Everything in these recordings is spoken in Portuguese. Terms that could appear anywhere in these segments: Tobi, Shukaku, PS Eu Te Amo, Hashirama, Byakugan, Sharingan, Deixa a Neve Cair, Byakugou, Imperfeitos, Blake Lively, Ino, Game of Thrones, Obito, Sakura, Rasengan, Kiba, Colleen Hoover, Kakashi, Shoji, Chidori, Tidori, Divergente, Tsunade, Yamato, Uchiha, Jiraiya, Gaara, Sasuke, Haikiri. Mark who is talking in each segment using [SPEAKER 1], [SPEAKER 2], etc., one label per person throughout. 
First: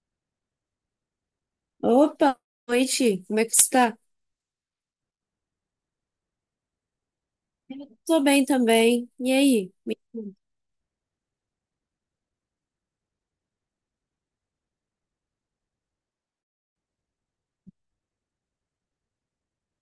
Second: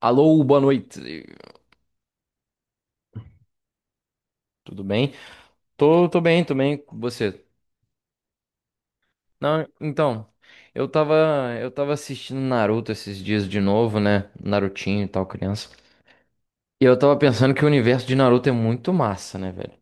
[SPEAKER 1] Alô, boa noite.
[SPEAKER 2] Opa, boa noite. Como é que você tá?
[SPEAKER 1] Tudo bem? Tô bem, tô bem. Você?
[SPEAKER 2] Eu tô bem também. E
[SPEAKER 1] Não,
[SPEAKER 2] aí?
[SPEAKER 1] então, eu tava, eu tava assistindo Naruto esses dias de novo, né? Narutinho e tal, criança. E eu tava pensando que o universo de Naruto é muito massa, né, velho?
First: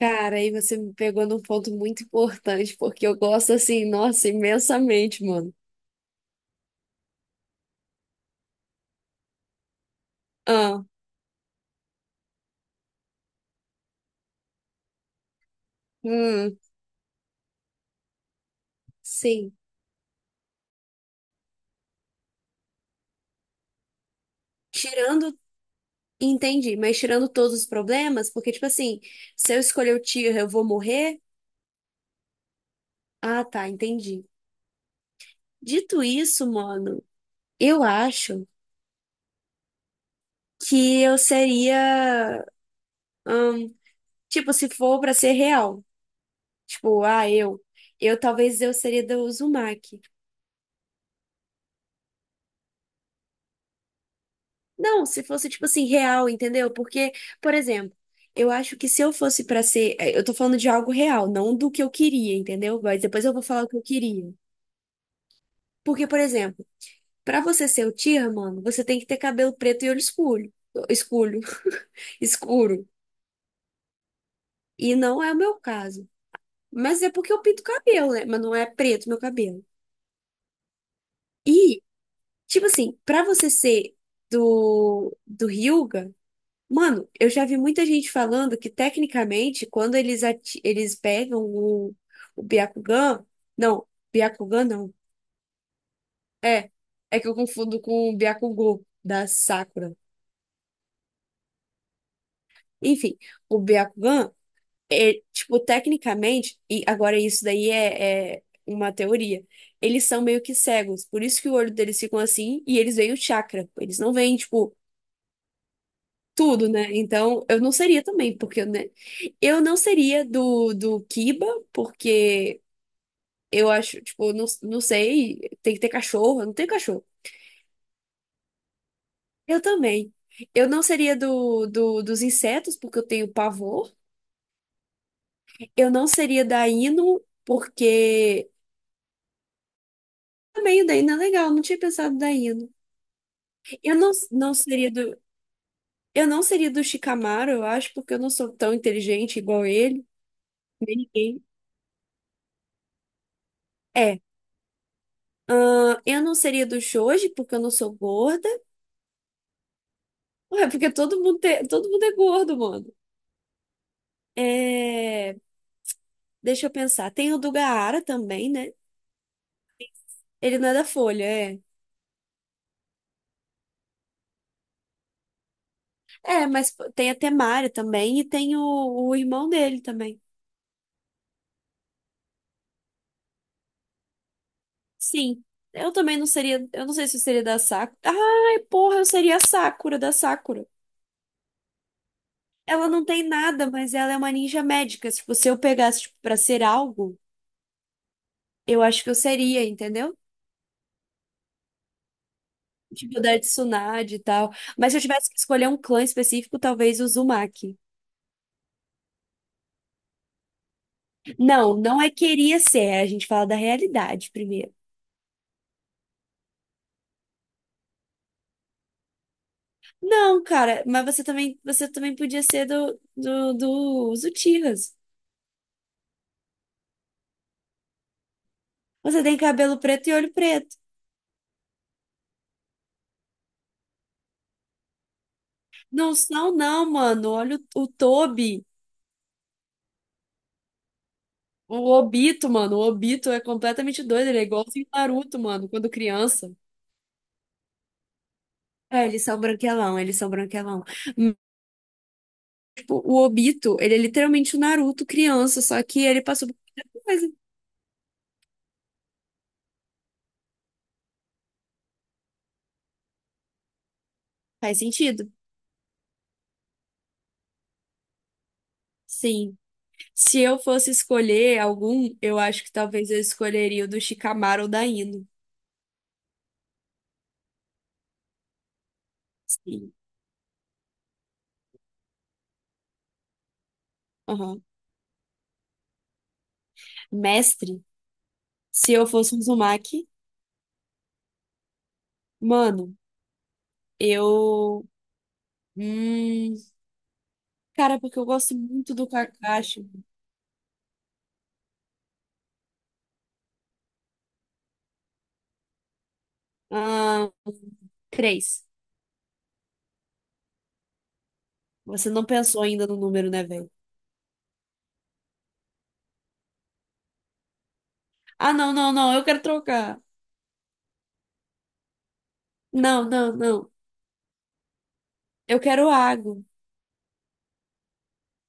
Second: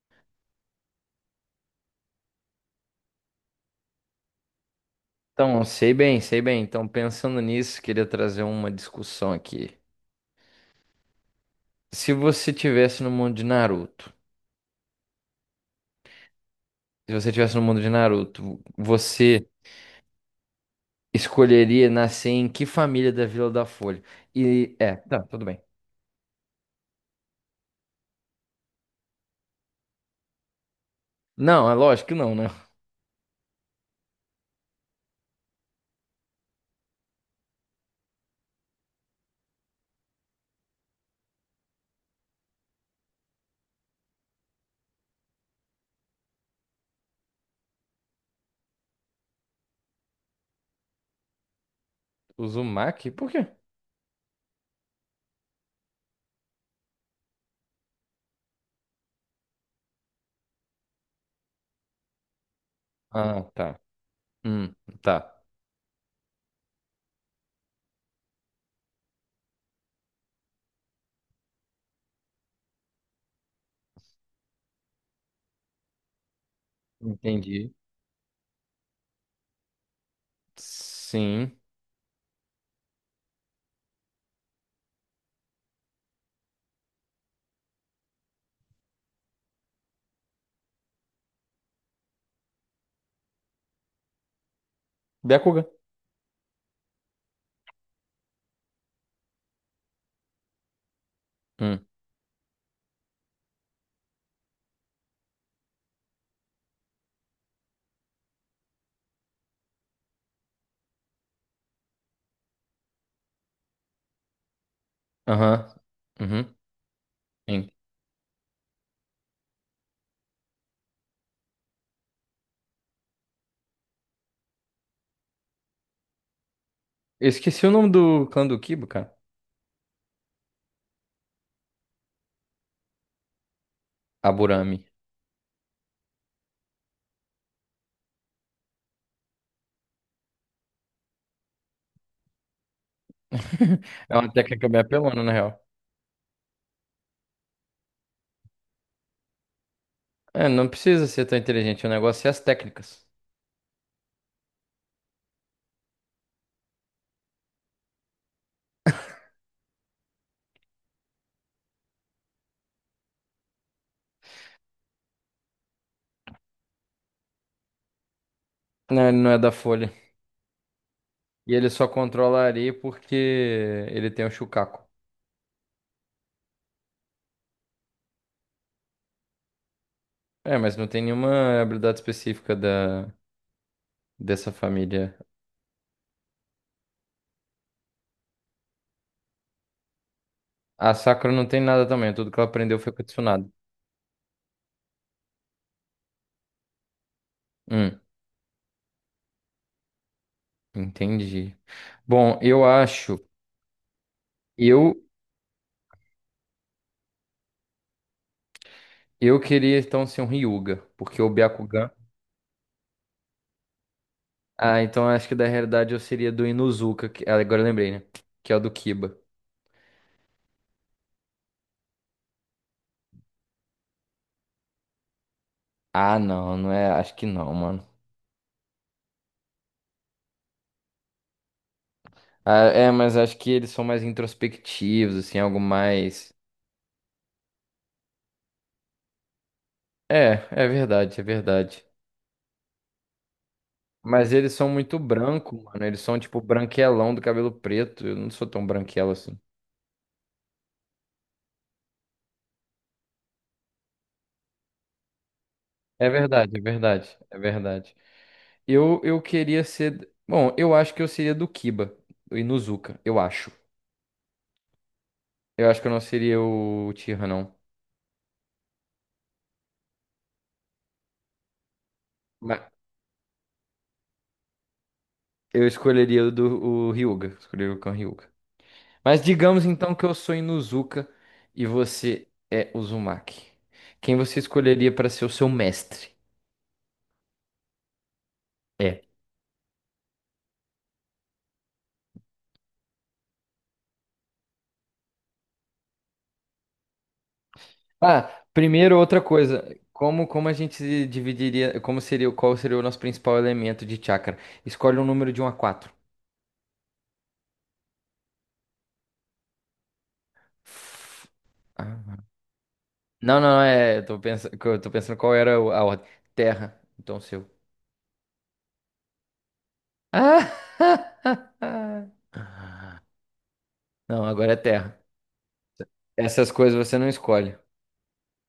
[SPEAKER 2] Cara, aí você me pegou num ponto muito importante, porque eu gosto assim, nossa, imensamente, mano.
[SPEAKER 1] Então, sei bem. Então, pensando nisso, queria trazer uma discussão aqui.
[SPEAKER 2] Ah,
[SPEAKER 1] Se você tivesse no mundo de Naruto,
[SPEAKER 2] hum,
[SPEAKER 1] Se você tivesse no mundo de Naruto, você
[SPEAKER 2] sim.
[SPEAKER 1] escolheria nascer em que família da Vila da Folha? E é, tá,
[SPEAKER 2] Tirando,
[SPEAKER 1] tudo bem.
[SPEAKER 2] entendi, mas tirando todos os problemas, porque, tipo assim, se eu escolher o tiro, eu vou morrer?
[SPEAKER 1] Não, é lógico que não, né?
[SPEAKER 2] Ah, tá, entendi. Dito isso, mano, eu acho que eu seria, hum, tipo, se for pra ser real. Tipo, ah, eu. Eu talvez eu seria da Uzumaki.
[SPEAKER 1] Uzumaki? Por quê?
[SPEAKER 2] Não, se fosse, tipo assim, real, entendeu? Porque, por exemplo, eu acho que se eu fosse pra ser. Eu tô falando de algo real, não do que eu queria, entendeu? Mas depois eu
[SPEAKER 1] Ah,
[SPEAKER 2] vou falar o que
[SPEAKER 1] tá.
[SPEAKER 2] eu queria.
[SPEAKER 1] Hum, tá.
[SPEAKER 2] Porque, por exemplo, pra você ser o Tira mano, você tem que ter cabelo preto e olho escuro. Escuro. Escuro. E não é o meu caso. Mas é porque eu pinto
[SPEAKER 1] Entendi.
[SPEAKER 2] cabelo, né? Mas não é preto meu cabelo.
[SPEAKER 1] Sim.
[SPEAKER 2] E, tipo assim, pra você ser do Hyuga. Mano, eu já vi muita gente falando que, tecnicamente, quando eles, eles pegam o Byakugan. Não, Byakugan não.
[SPEAKER 1] Byakugan.
[SPEAKER 2] É, é que eu confundo com o Byakugou da Sakura.
[SPEAKER 1] Hum.
[SPEAKER 2] Enfim, o Byakugan, é, tipo, tecnicamente, e agora isso daí é, é uma teoria. Eles são meio que cegos, por isso que o olho deles ficam assim e eles veem o chakra. Eles não veem, tipo.
[SPEAKER 1] Aham. Uhum.
[SPEAKER 2] Tudo, né? Então, eu
[SPEAKER 1] Sim.
[SPEAKER 2] não seria também, porque, né? Eu não seria do Kiba, porque eu acho, tipo, não, não sei, tem que ter cachorro, eu não tenho cachorro.
[SPEAKER 1] Eu esqueci o nome do clã do Kibo, cara.
[SPEAKER 2] Eu também. Eu não seria dos insetos, porque eu tenho pavor.
[SPEAKER 1] Aburami.
[SPEAKER 2] Eu não seria da Hino, porque também o da Hino é legal, não tinha pensado da Hino. Eu não,
[SPEAKER 1] É uma
[SPEAKER 2] não
[SPEAKER 1] técnica bem
[SPEAKER 2] seria
[SPEAKER 1] apelona, na real.
[SPEAKER 2] eu não seria do Shikamaru, eu acho, porque eu não sou tão inteligente igual ele,
[SPEAKER 1] É, não
[SPEAKER 2] nem
[SPEAKER 1] precisa ser tão
[SPEAKER 2] ninguém.
[SPEAKER 1] inteligente. O negócio é as técnicas.
[SPEAKER 2] É. Eu não seria do shoji, porque eu não sou gorda. Ué, porque todo mundo, todo mundo é gordo, mano. É, deixa eu pensar. Tem o do Gaara também, né?
[SPEAKER 1] Não, ele não é da Folha.
[SPEAKER 2] Ele não é da Folha,
[SPEAKER 1] E
[SPEAKER 2] é.
[SPEAKER 1] ele só controla a areia porque ele tem o Shukaku.
[SPEAKER 2] É, mas pô, tem a Temária também e tem o irmão dele também.
[SPEAKER 1] É, mas não tem nenhuma habilidade específica da dessa família.
[SPEAKER 2] Sim. Eu também não seria. Eu não sei se eu seria da Sakura. Ai, porra, eu seria a Sakura da Sakura.
[SPEAKER 1] A Sakura não tem nada também. Tudo que ela aprendeu
[SPEAKER 2] Ela
[SPEAKER 1] foi com a
[SPEAKER 2] não tem
[SPEAKER 1] Tsunade.
[SPEAKER 2] nada, mas ela é uma ninja médica. Tipo, se eu pegasse, tipo, pra ser algo,
[SPEAKER 1] Hum.
[SPEAKER 2] eu acho que eu seria, entendeu?
[SPEAKER 1] Entendi. Bom, eu
[SPEAKER 2] Tipo
[SPEAKER 1] acho.
[SPEAKER 2] da Tsunade e tal. Mas se
[SPEAKER 1] Eu
[SPEAKER 2] eu tivesse que escolher um clã específico, talvez o Uzumaki.
[SPEAKER 1] eu queria então ser um Ryuga, porque o
[SPEAKER 2] Não,
[SPEAKER 1] Byakugan.
[SPEAKER 2] não é queria ser. A gente fala da realidade primeiro.
[SPEAKER 1] Ah, então acho que da realidade eu seria do Inuzuka, que ah, agora eu lembrei, né? Que é o do Kiba.
[SPEAKER 2] Não, cara, mas você também podia ser dos Uchihas.
[SPEAKER 1] Ah, não, não é. Acho que não, mano.
[SPEAKER 2] Você tem cabelo preto e olho preto.
[SPEAKER 1] Ah, é, mas acho que eles são mais introspectivos, assim, algo
[SPEAKER 2] Não
[SPEAKER 1] mais.
[SPEAKER 2] são, não, mano. Olha o Tobi.
[SPEAKER 1] É verdade.
[SPEAKER 2] O Obito, mano. O Obito é completamente doido.
[SPEAKER 1] Mas
[SPEAKER 2] Ele é
[SPEAKER 1] eles são
[SPEAKER 2] igualzinho o
[SPEAKER 1] muito
[SPEAKER 2] Naruto,
[SPEAKER 1] branco,
[SPEAKER 2] mano,
[SPEAKER 1] mano.
[SPEAKER 2] quando
[SPEAKER 1] Eles são tipo
[SPEAKER 2] criança.
[SPEAKER 1] branquelão do cabelo preto. Eu não sou tão
[SPEAKER 2] É,
[SPEAKER 1] branquelo
[SPEAKER 2] eles
[SPEAKER 1] assim.
[SPEAKER 2] são branquelão, eles são branquelão. O, Obito, ele é literalmente o Naruto criança, só que ele passou por muita coisa.
[SPEAKER 1] É verdade. Eu queria ser. Bom, eu acho que eu seria do Kiba, do Inuzuka, eu acho.
[SPEAKER 2] Faz sentido?
[SPEAKER 1] Eu acho que eu não seria o Tira não.
[SPEAKER 2] Sim. Se eu fosse escolher algum, eu
[SPEAKER 1] Mas
[SPEAKER 2] acho que talvez eu escolheria o do Shikamaru ou da Ino.
[SPEAKER 1] eu escolheria o do o Ryuga. Escolheria o Cão Ryuga. Mas digamos
[SPEAKER 2] Sim.
[SPEAKER 1] então que eu sou Inuzuka e você é Uzumaki. Quem você
[SPEAKER 2] Aham.
[SPEAKER 1] escolheria para ser o seu mestre?
[SPEAKER 2] Mestre, se
[SPEAKER 1] É.
[SPEAKER 2] eu fosse um Uzumaki, mano, eu. Hum... Cara, porque eu
[SPEAKER 1] Ah,
[SPEAKER 2] gosto muito
[SPEAKER 1] primeiro
[SPEAKER 2] do
[SPEAKER 1] outra coisa.
[SPEAKER 2] Kakashi.
[SPEAKER 1] Como a gente dividiria. Como seria, qual seria o nosso principal elemento de chakra? Escolhe um número de um a quatro.
[SPEAKER 2] Ah, três. Você não pensou ainda no número,
[SPEAKER 1] Não,
[SPEAKER 2] né,
[SPEAKER 1] não,
[SPEAKER 2] velho?
[SPEAKER 1] é. Eu tô pensando qual era a ordem. Terra, então seu.
[SPEAKER 2] Ah, não, não, não, eu quero trocar.
[SPEAKER 1] Ah!
[SPEAKER 2] Não, não, não.
[SPEAKER 1] Não, agora é terra.
[SPEAKER 2] Eu quero água.
[SPEAKER 1] Essas coisas você não escolhe.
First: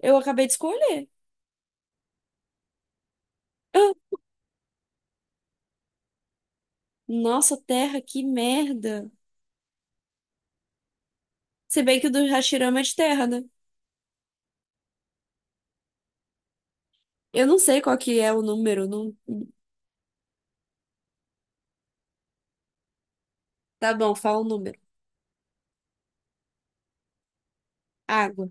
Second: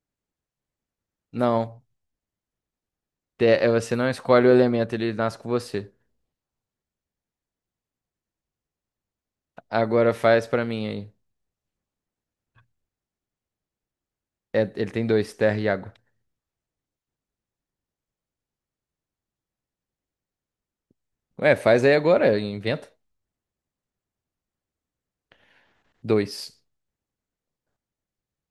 [SPEAKER 2] Eu acabei de escolher.
[SPEAKER 1] Não. Você não
[SPEAKER 2] Ah,
[SPEAKER 1] escolhe o elemento, ele nasce com você.
[SPEAKER 2] nossa, terra, que merda.
[SPEAKER 1] Agora faz pra mim aí.
[SPEAKER 2] Se bem que o do Hashirama é de terra, né?
[SPEAKER 1] É, ele tem dois, terra e água.
[SPEAKER 2] Eu não sei qual que é o número. Não...
[SPEAKER 1] Ué, faz aí agora, inventa.
[SPEAKER 2] Tá bom, fala o número.
[SPEAKER 1] Dois.
[SPEAKER 2] Água.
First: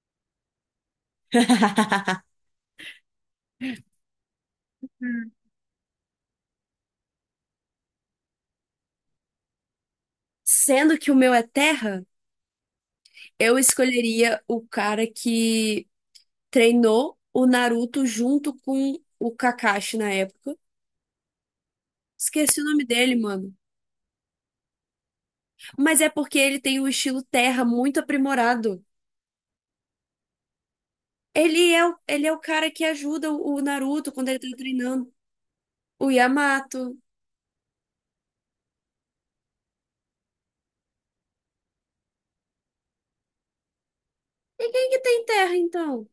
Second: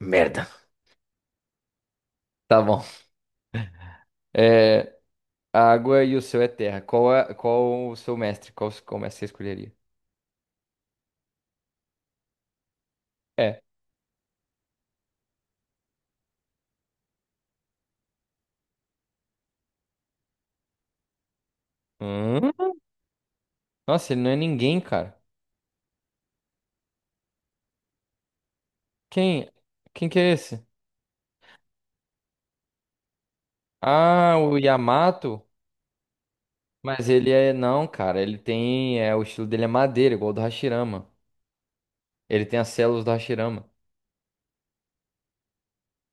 [SPEAKER 1] Merda. Tá bom. É, a água e o seu é terra. Qual o seu mestre? Qual mestre você escolheria?
[SPEAKER 2] Sendo que o meu é terra, eu
[SPEAKER 1] É.
[SPEAKER 2] escolheria o cara que treinou o Naruto junto com o Kakashi na época. Esqueci o
[SPEAKER 1] Hum?
[SPEAKER 2] nome dele, mano.
[SPEAKER 1] Nossa, ele não é ninguém, cara.
[SPEAKER 2] Mas é porque ele tem o estilo terra muito aprimorado.
[SPEAKER 1] Quem? Quem que é esse?
[SPEAKER 2] Ele é ele é o cara que ajuda o Naruto quando
[SPEAKER 1] Ah,
[SPEAKER 2] ele tá
[SPEAKER 1] o
[SPEAKER 2] treinando.
[SPEAKER 1] Yamato.
[SPEAKER 2] O Yamato.
[SPEAKER 1] Mas ele é. Não, cara. Ele tem. É, o estilo dele é madeira, igual o do Hashirama. Ele tem as células do Hashirama.
[SPEAKER 2] E quem que tem terra, então?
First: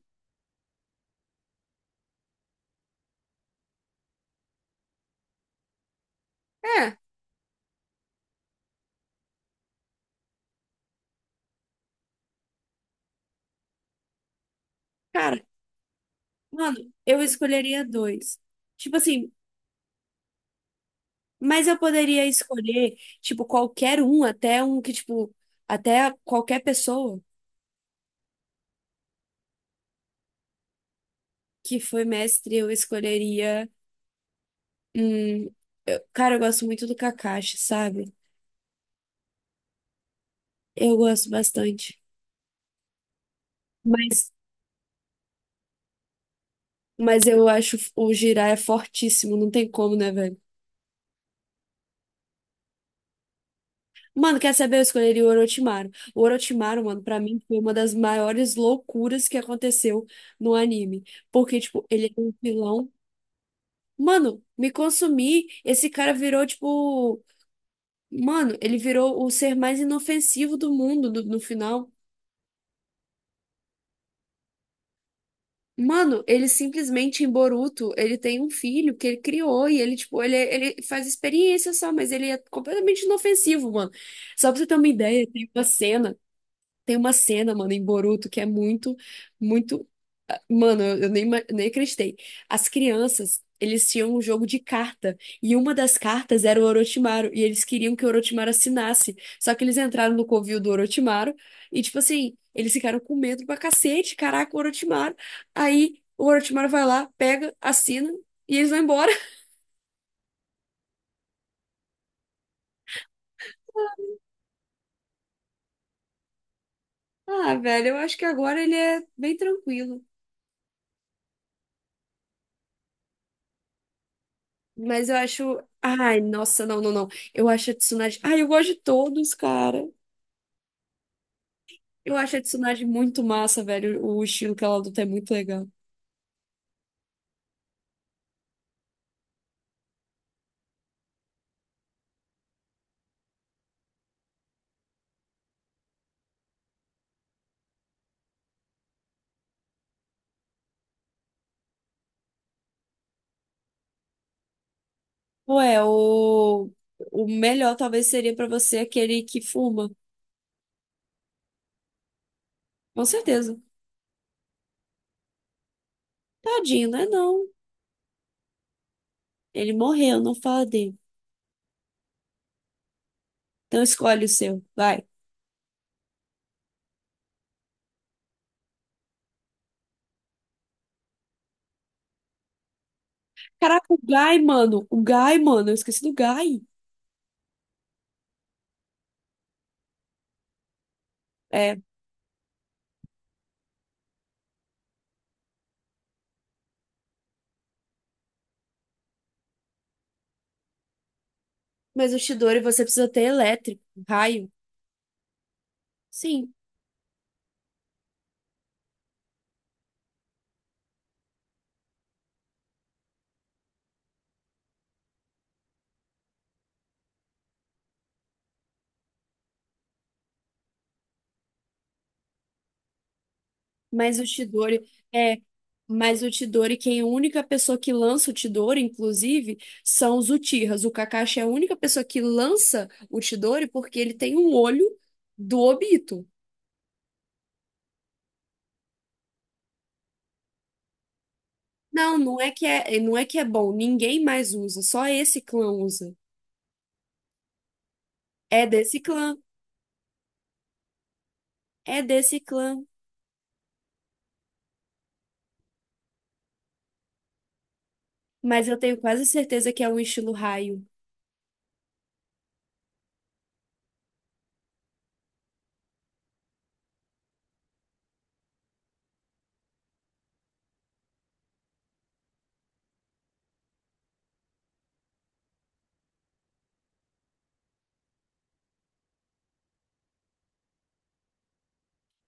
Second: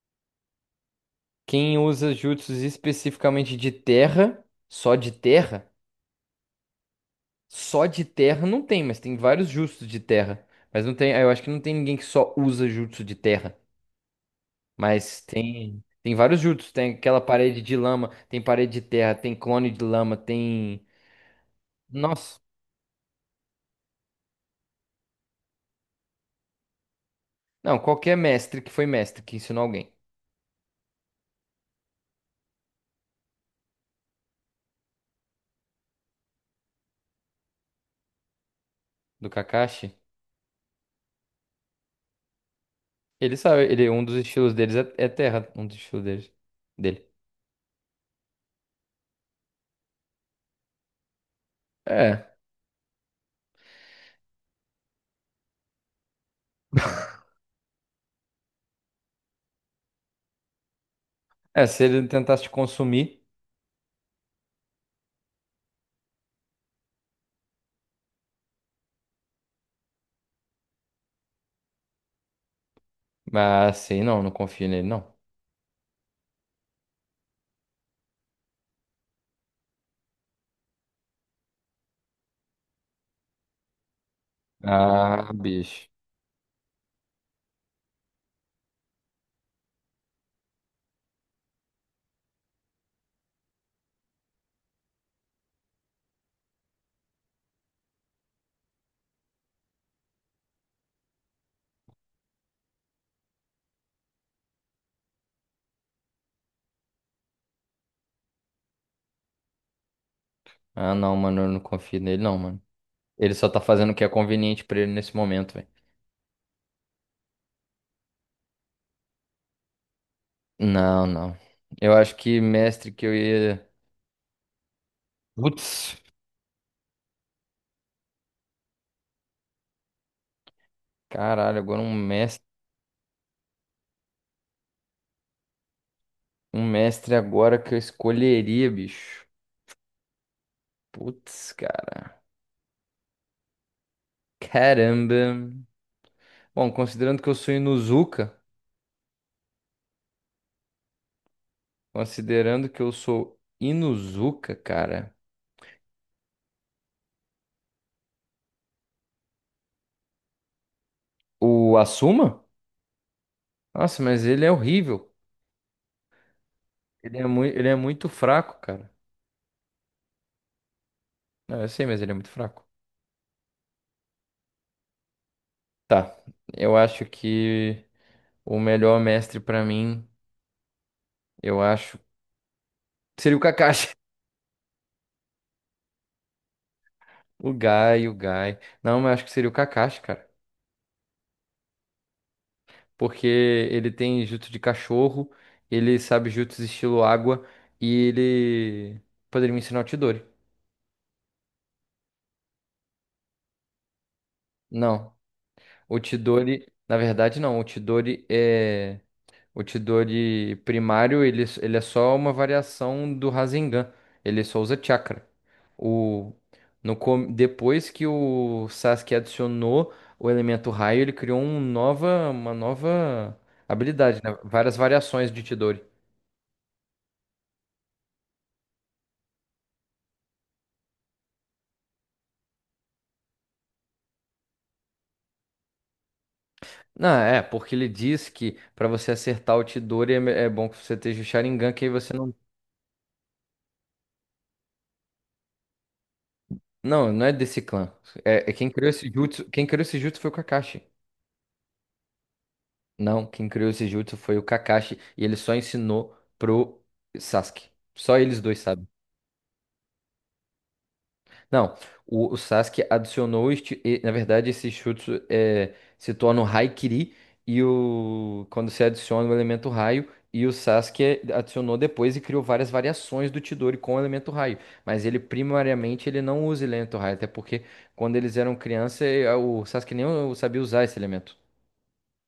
[SPEAKER 1] Quem usa jutsus especificamente de terra, só de terra,
[SPEAKER 2] É,
[SPEAKER 1] só de terra não tem, mas tem vários jutsus de terra. Mas não tem. Eu acho que não tem ninguém que só usa jutsu de terra. Mas
[SPEAKER 2] cara,
[SPEAKER 1] tem. Tem vários jutsus.
[SPEAKER 2] mano,
[SPEAKER 1] Tem aquela
[SPEAKER 2] eu
[SPEAKER 1] parede de
[SPEAKER 2] escolheria
[SPEAKER 1] lama,
[SPEAKER 2] dois.
[SPEAKER 1] tem parede de
[SPEAKER 2] Tipo
[SPEAKER 1] terra,
[SPEAKER 2] assim,
[SPEAKER 1] tem clone de lama, tem.
[SPEAKER 2] mas eu poderia
[SPEAKER 1] Nossa.
[SPEAKER 2] escolher, tipo, qualquer um, até um que, tipo, até qualquer pessoa
[SPEAKER 1] Não, qualquer mestre que foi mestre, que ensinou alguém
[SPEAKER 2] que foi mestre, eu escolheria. Hum, cara, eu gosto muito do Kakashi, sabe?
[SPEAKER 1] do Kakashi,
[SPEAKER 2] Eu gosto bastante.
[SPEAKER 1] ele sabe, ele, um dos
[SPEAKER 2] Mas,
[SPEAKER 1] estilos deles é, é terra, um dos estilos deles, dele.
[SPEAKER 2] mas eu acho o Jiraiya fortíssimo, não tem como, né, velho?
[SPEAKER 1] É,
[SPEAKER 2] Mano, quer saber? Eu escolheria o Orochimaru. O Orochimaru, mano, pra mim foi uma das maiores loucuras que aconteceu no anime. Porque,
[SPEAKER 1] é, se
[SPEAKER 2] tipo,
[SPEAKER 1] ele
[SPEAKER 2] ele é um
[SPEAKER 1] tentasse te
[SPEAKER 2] vilão.
[SPEAKER 1] consumir,
[SPEAKER 2] Mano, me consumi. Esse cara virou, tipo. Mano, ele virou o ser mais inofensivo do no final.
[SPEAKER 1] mas assim, não, não confio nele, não.
[SPEAKER 2] Mano, ele simplesmente em Boruto, ele tem um filho que ele criou e ele, tipo, ele, é, ele faz experiência só, mas ele é completamente inofensivo, mano. Só pra você ter uma ideia,
[SPEAKER 1] Ah,
[SPEAKER 2] tem uma
[SPEAKER 1] bicho.
[SPEAKER 2] cena. Tem uma cena, mano, em Boruto que é muito, muito. Mano, eu nem, nem acreditei. As crianças, eles tinham um jogo de carta. E uma das cartas era o Orochimaru. E eles queriam que o Orochimaru assinasse. Só que eles entraram no covil do Orochimaru. E, tipo assim, eles ficaram com medo pra cacete. Caraca, o Orochimaru. Aí o Orochimaru vai lá, pega, assina. E eles vão embora.
[SPEAKER 1] Ah, não, mano, eu não confio nele, não, mano. Ele só tá fazendo o que é conveniente pra ele nesse momento, velho.
[SPEAKER 2] Ah, velho, eu acho que agora ele é bem tranquilo.
[SPEAKER 1] Não, não. Eu acho que mestre que eu ia.
[SPEAKER 2] Mas eu acho.
[SPEAKER 1] Putz,
[SPEAKER 2] Ai, nossa, não, não, não. Eu acho a Tsunade. Ai, eu gosto de todos, cara.
[SPEAKER 1] caralho, agora
[SPEAKER 2] Eu acho a Tsunade muito massa, velho. O estilo que ela luta é muito legal.
[SPEAKER 1] um mestre agora que eu escolheria, bicho. Putz, cara. Caramba. Bom, considerando que eu sou Inuzuka, considerando que eu sou Inuzuka, cara,
[SPEAKER 2] Ué, o melhor talvez seria pra você aquele que fuma.
[SPEAKER 1] o Asuma?
[SPEAKER 2] Com certeza.
[SPEAKER 1] Nossa, mas ele é horrível.
[SPEAKER 2] Tadinho, né? Não.
[SPEAKER 1] Ele é muito fraco, cara.
[SPEAKER 2] Ele morreu, não fala dele.
[SPEAKER 1] Não, eu sei, mas ele é muito fraco.
[SPEAKER 2] Então escolhe o seu. Vai.
[SPEAKER 1] Tá, eu acho que o melhor mestre pra mim, eu acho, seria o
[SPEAKER 2] Caraca,
[SPEAKER 1] Kakashi.
[SPEAKER 2] o Guy, mano. O Guy, mano. Eu esqueci do Guy.
[SPEAKER 1] O Gai. Não, mas acho que seria o Kakashi, cara.
[SPEAKER 2] É.
[SPEAKER 1] Porque ele tem jutsu de cachorro, ele sabe jutsu estilo água e ele poderia me ensinar o Chidori.
[SPEAKER 2] Mas o Chidori você precisa ter elétrico, raio.
[SPEAKER 1] Não. O
[SPEAKER 2] Sim.
[SPEAKER 1] Tidori, na verdade, não. O Tidori é. O Tidori primário, ele é só uma variação do Rasengan. Ele só usa chakra. O, no, com- depois que o Sasuke adicionou o elemento raio, ele criou uma nova
[SPEAKER 2] Mas
[SPEAKER 1] habilidade,
[SPEAKER 2] o
[SPEAKER 1] né? Várias
[SPEAKER 2] Chidori
[SPEAKER 1] variações
[SPEAKER 2] é,
[SPEAKER 1] de Tidori.
[SPEAKER 2] mas o Chidori, quem é a única pessoa que lança o Chidori, inclusive, são os Uchihas. O Kakashi é a única pessoa que lança o Chidori porque ele tem um olho do Obito.
[SPEAKER 1] Não, é, porque ele diz que para você acertar o Tidori é, é bom que você esteja o Sharingan, que aí você não.
[SPEAKER 2] Não é que é bom, ninguém mais usa, só esse clã usa.
[SPEAKER 1] Não, não é desse clã. É, é
[SPEAKER 2] É
[SPEAKER 1] quem criou
[SPEAKER 2] desse
[SPEAKER 1] esse
[SPEAKER 2] clã,
[SPEAKER 1] jutsu, foi o Kakashi.
[SPEAKER 2] é desse clã,
[SPEAKER 1] Não, quem criou esse jutsu foi o Kakashi e ele só ensinou pro Sasuke. Só eles dois
[SPEAKER 2] mas eu
[SPEAKER 1] sabem.
[SPEAKER 2] tenho quase certeza que é um estilo raio.
[SPEAKER 1] Não, o Sasuke adicionou este, e, na verdade esse jutsu é, se torna o Haikiri e o quando se adiciona o elemento raio e o Sasuke adicionou depois e criou várias variações do Chidori com o elemento raio, mas ele primariamente ele não usa elemento raio, até porque quando eles eram criança eh, o Sasuke nem sabia usar esse elemento.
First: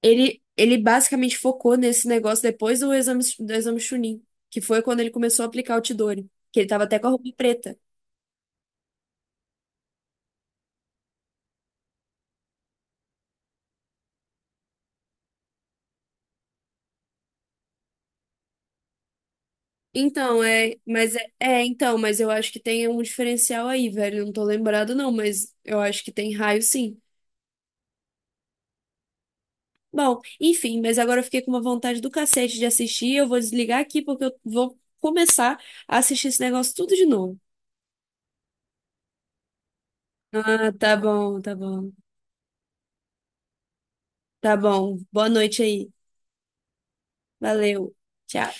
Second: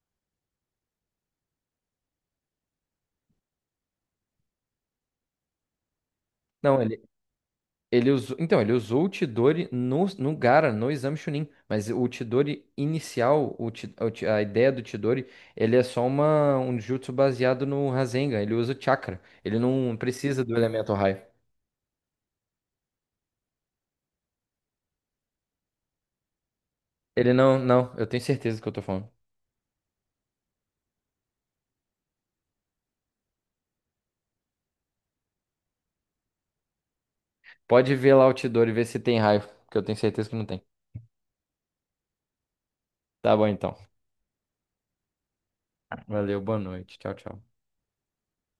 [SPEAKER 2] Ele ele basicamente focou nesse negócio depois do exame Chunin, que foi quando ele começou a aplicar o Chidori. Que ele
[SPEAKER 1] Não,
[SPEAKER 2] tava até com a roupa preta.
[SPEAKER 1] Ele usou o Chidori no Gaara, no exame Chunin, mas o Chidori inicial, a ideia do Chidori, ele é só um jutsu baseado no Rasengan, ele usa o chakra, ele não
[SPEAKER 2] Então,
[SPEAKER 1] precisa do elemento raio.
[SPEAKER 2] então, mas eu acho que tem um diferencial aí, velho. Eu não tô lembrado, não, mas eu acho que tem raio sim.
[SPEAKER 1] Ele não, não, eu tenho certeza do que eu tô falando.
[SPEAKER 2] Bom, enfim, mas agora eu fiquei com uma vontade do cacete de assistir. Eu vou desligar aqui porque eu vou começar a assistir esse negócio tudo de novo.
[SPEAKER 1] Pode ver lá o Chidori e ver se tem raio, porque eu tenho certeza que não tem.
[SPEAKER 2] Ah, tá bom, tá bom.
[SPEAKER 1] Tá bom então.
[SPEAKER 2] Tá bom. Boa noite aí.
[SPEAKER 1] Valeu, boa noite. Tchau, tchau.
[SPEAKER 2] Valeu. Tchau.